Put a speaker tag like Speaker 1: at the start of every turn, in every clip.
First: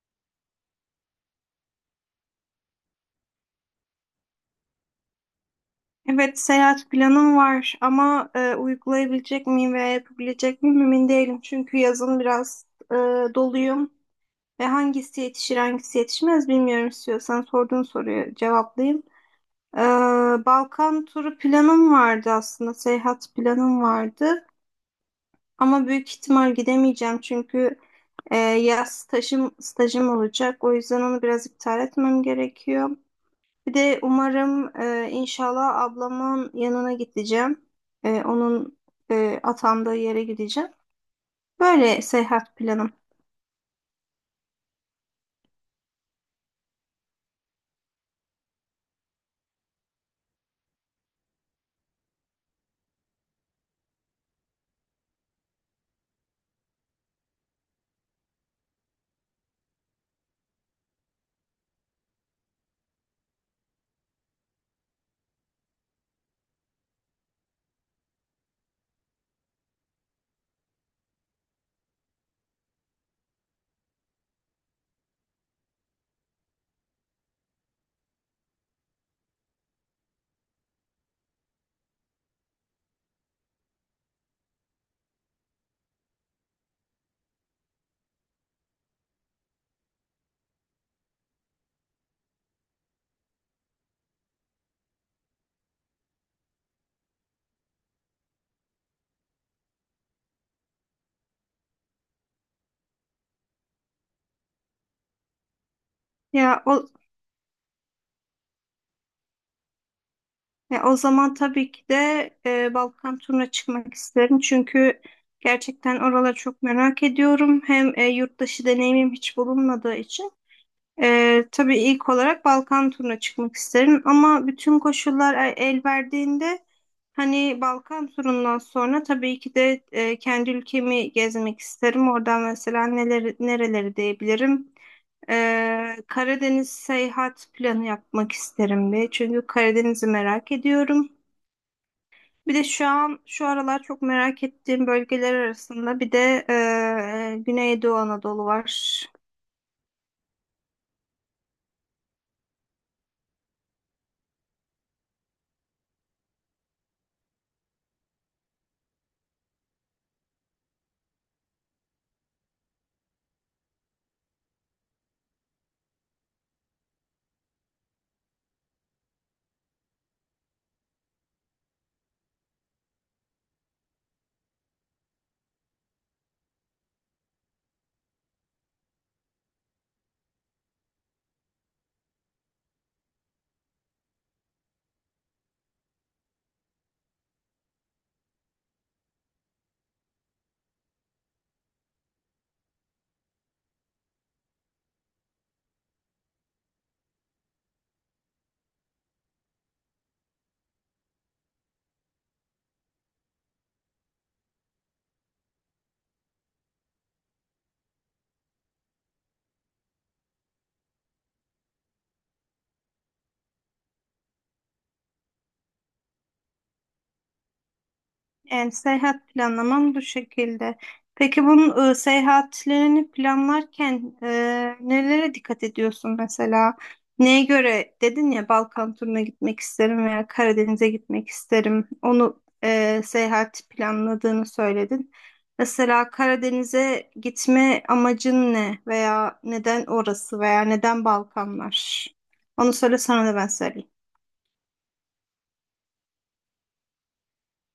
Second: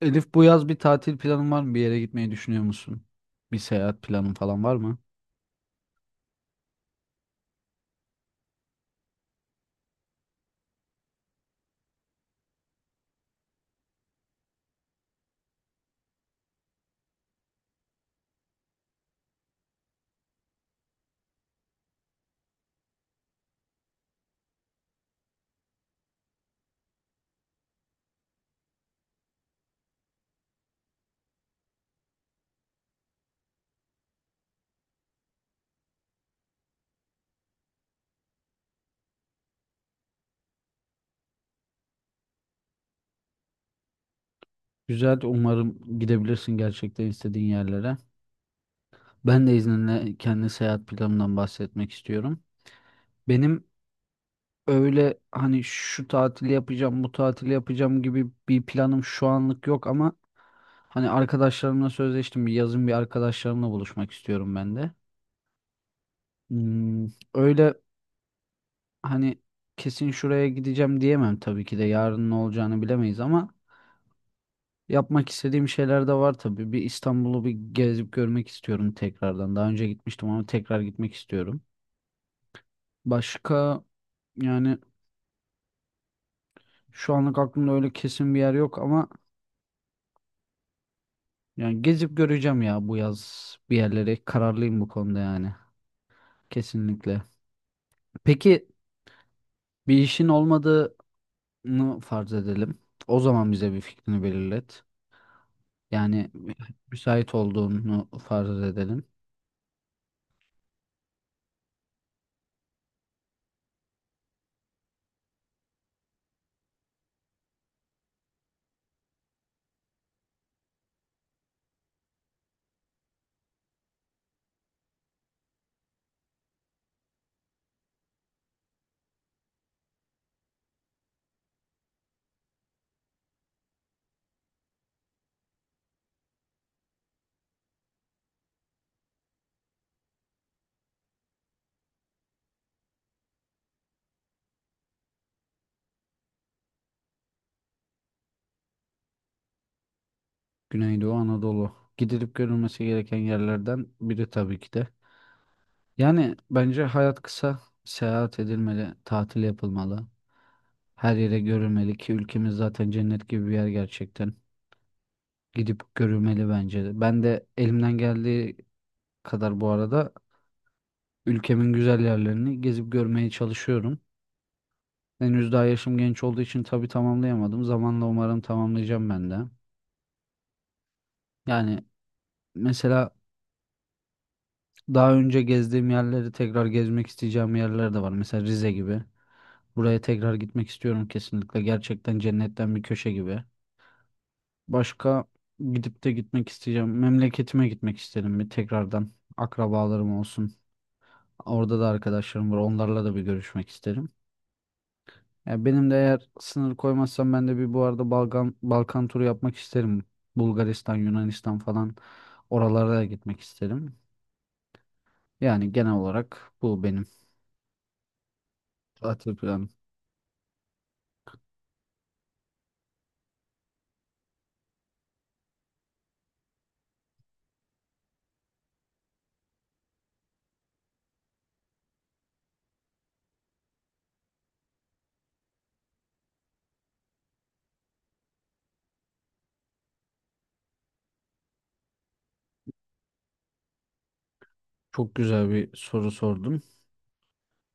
Speaker 1: Elif bu yaz bir tatil planın var mı? Bir yere gitmeyi düşünüyor musun? Bir seyahat planın falan var mı?
Speaker 2: Evet, seyahat planım var ama uygulayabilecek miyim veya yapabilecek miyim emin değilim. Çünkü yazın biraz e, doluyum ve hangisi yetişir hangisi yetişmez bilmiyorum, istiyorsan sorduğun soruyu cevaplayayım. E, Balkan turu planım vardı aslında, seyahat planım vardı ama büyük ihtimal gidemeyeceğim çünkü stajım olacak. O yüzden onu biraz iptal etmem gerekiyor. Bir de umarım inşallah ablamın yanına gideceğim. E, onun atandığı yere gideceğim. Böyle seyahat planım.
Speaker 1: Güzel, umarım gidebilirsin gerçekten istediğin yerlere. Ben de izninle kendi seyahat planımdan bahsetmek istiyorum. Benim öyle hani şu tatili yapacağım, bu tatili yapacağım gibi bir planım şu anlık yok ama hani arkadaşlarımla sözleştim. Bir yazın bir arkadaşlarımla buluşmak istiyorum ben de. Hmm, öyle hani kesin şuraya gideceğim diyemem tabii ki de yarın ne olacağını bilemeyiz ama yapmak istediğim şeyler de var tabii. Bir İstanbul'u bir gezip görmek istiyorum tekrardan. Daha önce gitmiştim ama tekrar gitmek istiyorum. Başka yani şu anlık aklımda öyle kesin bir yer yok ama yani gezip göreceğim ya bu yaz bir yerlere. Kararlıyım bu konuda yani. Kesinlikle. Peki bir işin olmadığını farz edelim. O zaman bize bir fikrini belirlet. Yani
Speaker 2: Ya o
Speaker 1: müsait olduğunu farz edelim.
Speaker 2: o zaman tabii ki de Balkan turuna çıkmak isterim. Çünkü gerçekten oraları çok merak ediyorum. Hem yurt dışı deneyimim hiç bulunmadığı için. Tabii ilk olarak Balkan turuna çıkmak isterim ama bütün koşullar el verdiğinde hani Balkan turundan sonra tabii ki de kendi ülkemi gezmek isterim. Oradan mesela neleri, nereleri diyebilirim. Karadeniz seyahat planı yapmak isterim bir. Çünkü Karadeniz'i merak ediyorum. Bir de şu an şu aralar çok merak ettiğim bölgeler arasında bir de Güneydoğu Anadolu var.
Speaker 1: Güneydoğu Anadolu. Gidilip görülmesi gereken yerlerden biri tabii ki de. Yani bence hayat kısa, seyahat edilmeli, tatil yapılmalı. Her yere görülmeli ki ülkemiz zaten cennet gibi bir yer gerçekten. Gidip görülmeli bence de. Ben de elimden geldiği kadar bu arada ülkemin güzel yerlerini gezip görmeye çalışıyorum. Henüz daha yaşım genç olduğu için tabii tamamlayamadım. Zamanla umarım tamamlayacağım ben de. Yani mesela daha önce gezdiğim yerleri tekrar gezmek isteyeceğim yerler de var. Mesela Rize gibi. Buraya tekrar gitmek istiyorum kesinlikle. Gerçekten cennetten bir köşe gibi. Başka gidip de gitmek isteyeceğim. Memleketime gitmek isterim bir tekrardan. Akrabalarım olsun. Orada da arkadaşlarım var. Onlarla da bir görüşmek isterim. Ya benim de eğer sınır koymazsam ben de bir bu arada Balkan turu yapmak isterim. Bulgaristan, Yunanistan falan oralara da gitmek isterim. Yani genel olarak bu benim
Speaker 2: Yani seyahat
Speaker 1: tatil planım.
Speaker 2: planlamam bu şekilde. Peki bunun seyahatlerini planlarken nelere dikkat ediyorsun mesela? Neye göre dedin ya, Balkan turuna gitmek isterim veya Karadeniz'e gitmek isterim. Onu seyahat planladığını söyledin. Mesela Karadeniz'e gitme amacın ne veya neden orası veya neden Balkanlar? Onu söyle, sana da ben söyleyeyim.
Speaker 1: Çok güzel bir soru sordum.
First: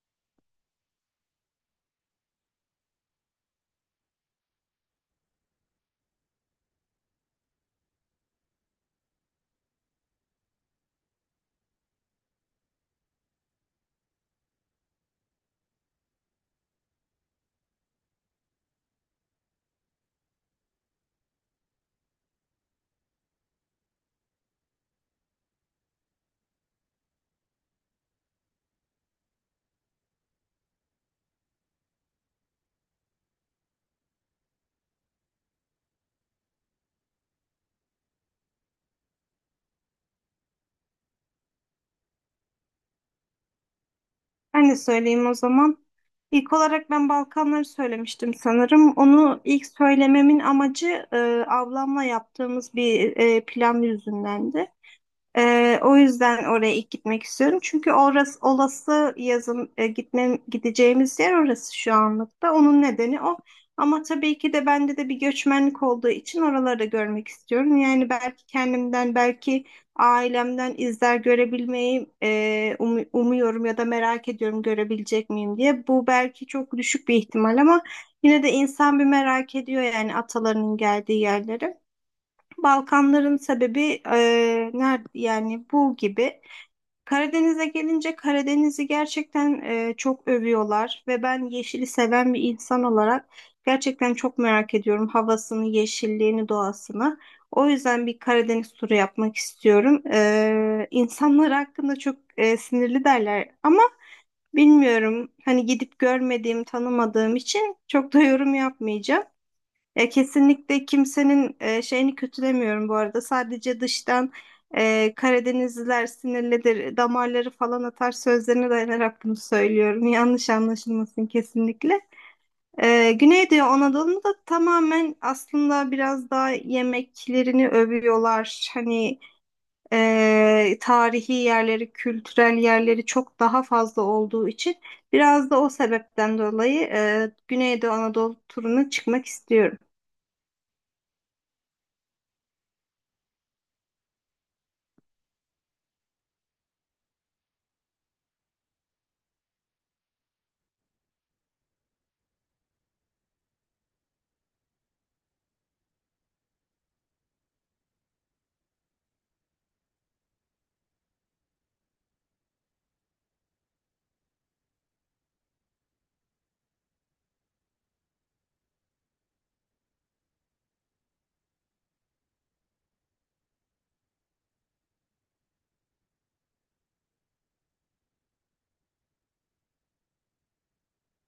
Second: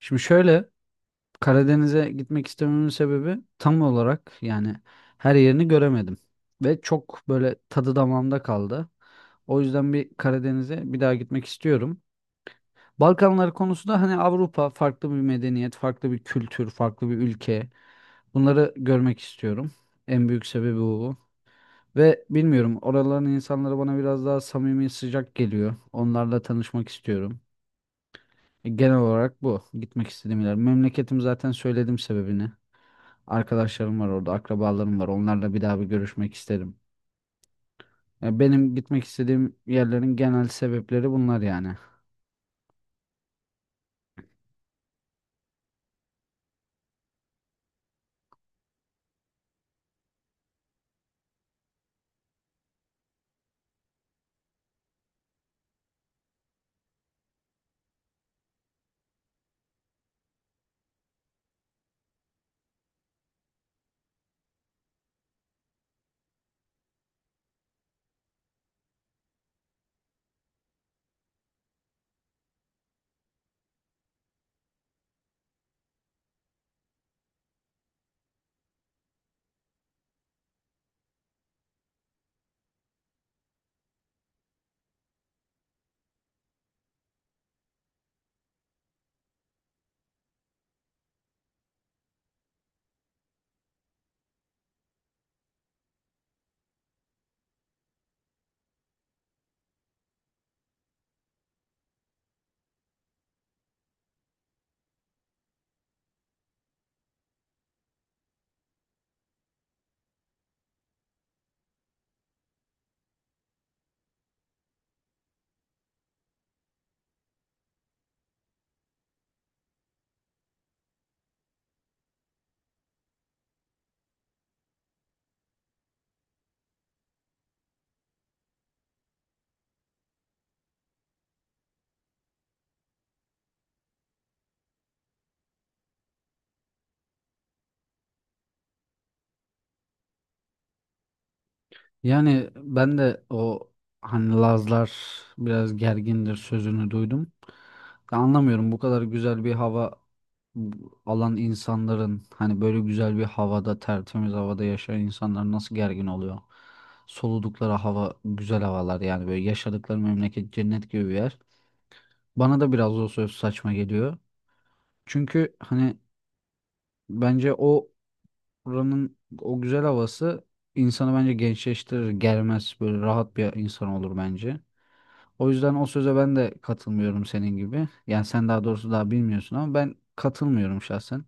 Speaker 1: Şimdi şöyle, Karadeniz'e gitmek istememin sebebi tam olarak yani her yerini göremedim. Ve çok böyle tadı damağımda kaldı. O yüzden bir Karadeniz'e bir daha gitmek istiyorum. Balkanlar konusu da hani Avrupa farklı bir medeniyet, farklı bir kültür, farklı bir ülke. Bunları görmek istiyorum. En büyük sebebi bu. Ve bilmiyorum oraların insanları bana biraz daha samimi, sıcak geliyor. Onlarla tanışmak istiyorum. Genel olarak bu. Gitmek istediğim yer. Memleketim zaten söyledim sebebini. Arkadaşlarım var orada, akrabalarım var. Onlarla bir daha bir görüşmek isterim. Ya benim gitmek istediğim yerlerin genel sebepleri bunlar yani.
Speaker 2: Ben de söyleyeyim o zaman. İlk olarak ben Balkanları söylemiştim sanırım. Onu ilk söylememin amacı ablamla yaptığımız bir plan yüzündendi. O yüzden oraya ilk gitmek istiyorum. Çünkü orası olası yazın e, gitmem gideceğimiz yer orası şu anlıkta. Onun nedeni o. Ama tabii ki de bende de bir göçmenlik olduğu için oraları da görmek istiyorum. Yani belki kendimden, belki ailemden izler görebilmeyi umuyorum ya da merak ediyorum görebilecek miyim diye. Bu belki çok düşük bir ihtimal ama yine de insan bir merak ediyor yani atalarının geldiği yerleri. Balkanların sebebi nerede yani bu gibi. Karadeniz'e gelince Karadeniz'i gerçekten çok övüyorlar ve ben yeşili seven bir insan olarak gerçekten çok merak ediyorum havasını, yeşilliğini, doğasını. O yüzden bir Karadeniz turu yapmak istiyorum. İnsanlar hakkında çok sinirli derler ama bilmiyorum, hani gidip görmediğim, tanımadığım için çok da yorum yapmayacağım. Ya kesinlikle kimsenin şeyini kötülemiyorum bu arada. Sadece dıştan Karadenizliler sinirlidir, damarları falan atar sözlerine dayanarak bunu söylüyorum. Yanlış anlaşılmasın kesinlikle. Güneydoğu Anadolu'nu da tamamen aslında biraz daha yemeklerini övüyorlar. Hani tarihi yerleri, kültürel yerleri çok daha fazla olduğu için biraz da o sebepten dolayı Güneydoğu Anadolu turuna çıkmak istiyorum.
Speaker 1: Yani ben de o hani Lazlar biraz gergindir sözünü duydum. Ya anlamıyorum bu kadar güzel bir hava alan insanların hani böyle güzel bir havada tertemiz havada yaşayan insanlar nasıl gergin oluyor? Soludukları hava güzel havalar yani böyle yaşadıkları memleket cennet gibi bir yer. Bana da biraz o söz saçma geliyor. Çünkü hani bence o oranın o güzel havası insanı bence gençleştirir, germez, böyle rahat bir insan olur bence. O yüzden o söze ben de katılmıyorum senin gibi. Yani sen daha doğrusu daha bilmiyorsun ama ben katılmıyorum şahsen.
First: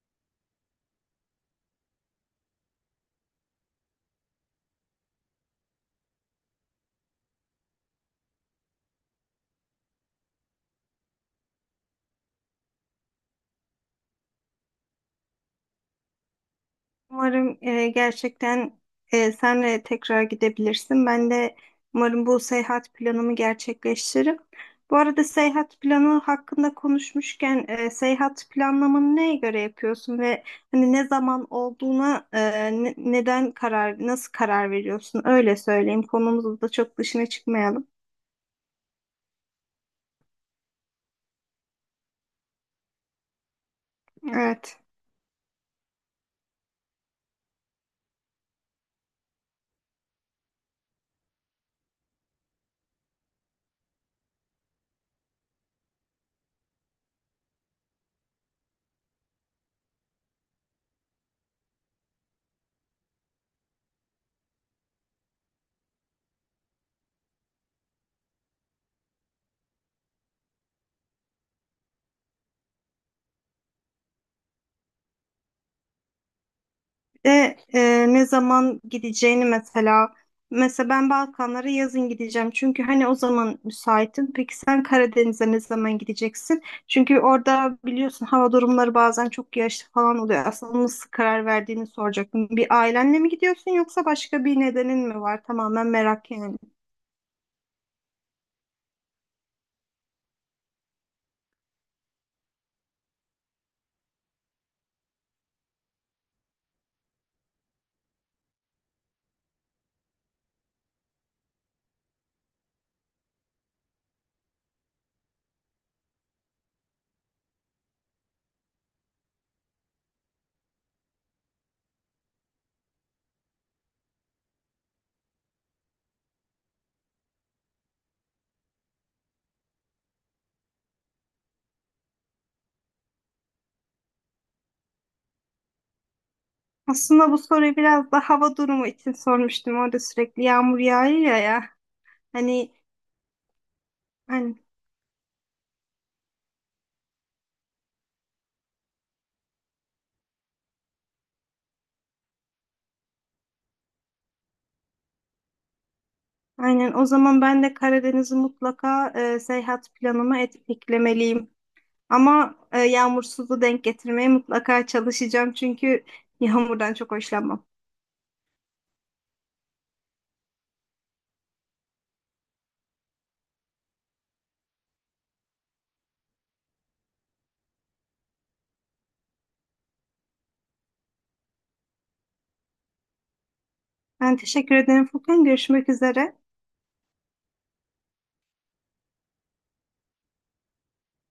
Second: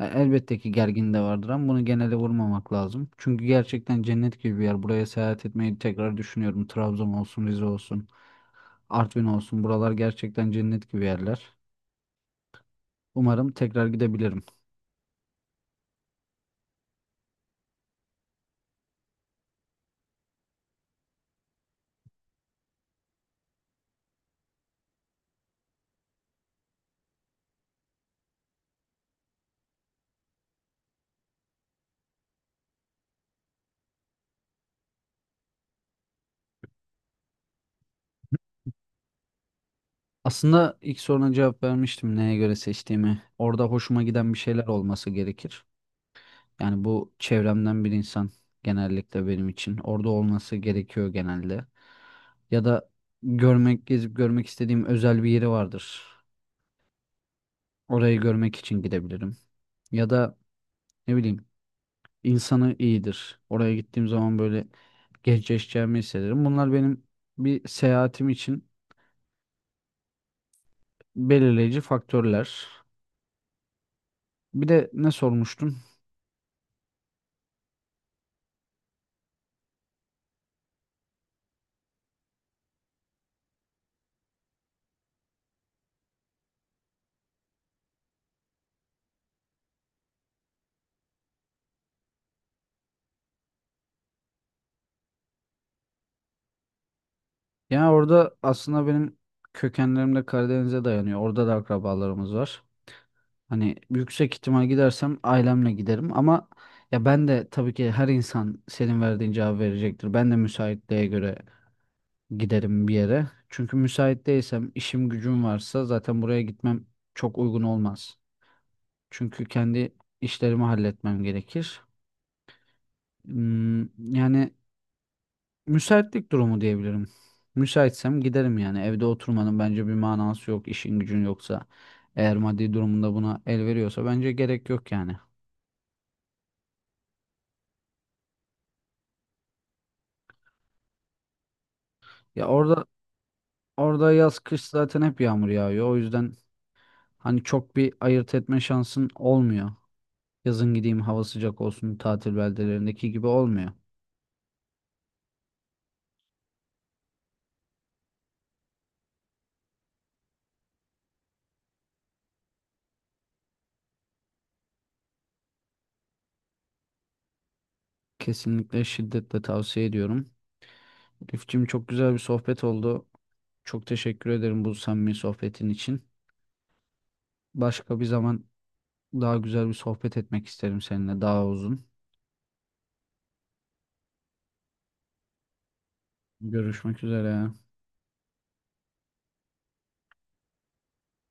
Speaker 1: Elbette ki gergin de vardır ama bunu genele vurmamak lazım. Çünkü gerçekten cennet gibi bir yer. Buraya seyahat etmeyi tekrar düşünüyorum. Trabzon olsun, Rize olsun, Artvin olsun. Buralar gerçekten cennet gibi yerler. Umarım tekrar gidebilirim.
Speaker 2: Umarım gerçekten senle tekrar gidebilirsin. Ben de umarım bu seyahat planımı gerçekleştiririm. Bu arada seyahat planı hakkında konuşmuşken seyahat planlamanı neye göre yapıyorsun ve hani ne zaman olduğuna neden karar, nasıl karar veriyorsun? Öyle söyleyeyim. Konumuzda da çok dışına çıkmayalım.
Speaker 1: Aslında ilk soruna cevap vermiştim neye göre seçtiğimi. Orada hoşuma giden bir şeyler
Speaker 2: Evet.
Speaker 1: olması gerekir. Yani bu çevremden bir insan genellikle benim için. Orada olması gerekiyor genelde. Ya da görmek, gezip görmek istediğim özel bir yeri vardır. Orayı görmek için gidebilirim. Ya da ne bileyim insanı iyidir. Oraya gittiğim zaman böyle gençleşeceğimi hissederim. Bunlar benim bir seyahatim için belirleyici faktörler. Bir de ne sormuştun?
Speaker 2: De ne zaman gideceğini mesela. Mesela ben Balkanlara yazın gideceğim. Çünkü hani o zaman müsaitim. Peki sen Karadeniz'e ne zaman gideceksin? Çünkü orada biliyorsun hava durumları bazen çok yağışlı falan oluyor. Aslında nasıl karar verdiğini soracaktım. Bir ailenle mi gidiyorsun yoksa başka bir nedenin mi var? Tamamen merak yani.
Speaker 1: Yani orada aslında benim kökenlerim de Karadeniz'e dayanıyor. Orada da akrabalarımız var. Hani yüksek ihtimal gidersem ailemle giderim ama ya ben de tabii ki her insan senin verdiğin cevabı verecektir. Ben de müsaitliğe göre giderim bir yere. Çünkü müsait değilsem, işim gücüm varsa zaten buraya gitmem çok uygun olmaz. Çünkü kendi işlerimi halletmem gerekir. Hmm, yani müsaitlik durumu diyebilirim. Müsaitsem giderim yani. Evde oturmanın bence bir manası yok. İşin gücün yoksa, eğer maddi durumunda buna el veriyorsa bence gerek yok yani.
Speaker 2: Aslında bu soruyu biraz da hava durumu için sormuştum. Orada sürekli yağmur yağıyor ya.
Speaker 1: Ya
Speaker 2: Hani,
Speaker 1: orada yaz
Speaker 2: hani
Speaker 1: kış zaten hep yağmur yağıyor. O yüzden hani çok bir ayırt etme şansın olmuyor. Yazın gideyim hava sıcak olsun tatil beldelerindeki gibi olmuyor.
Speaker 2: Aynen. O zaman ben de Karadeniz'i mutlaka seyahat planıma eklemeliyim. Ama yağmursuzu denk getirmeye mutlaka çalışacağım çünkü yağmurdan çok hoşlanmam.
Speaker 1: Kesinlikle şiddetle tavsiye ediyorum. Rifçim çok güzel bir sohbet oldu. Çok teşekkür ederim bu samimi sohbetin için. Başka bir zaman daha güzel bir sohbet etmek isterim seninle daha uzun.
Speaker 2: Ben teşekkür ederim Furkan. Görüşmek üzere.
Speaker 1: Görüşmek üzere.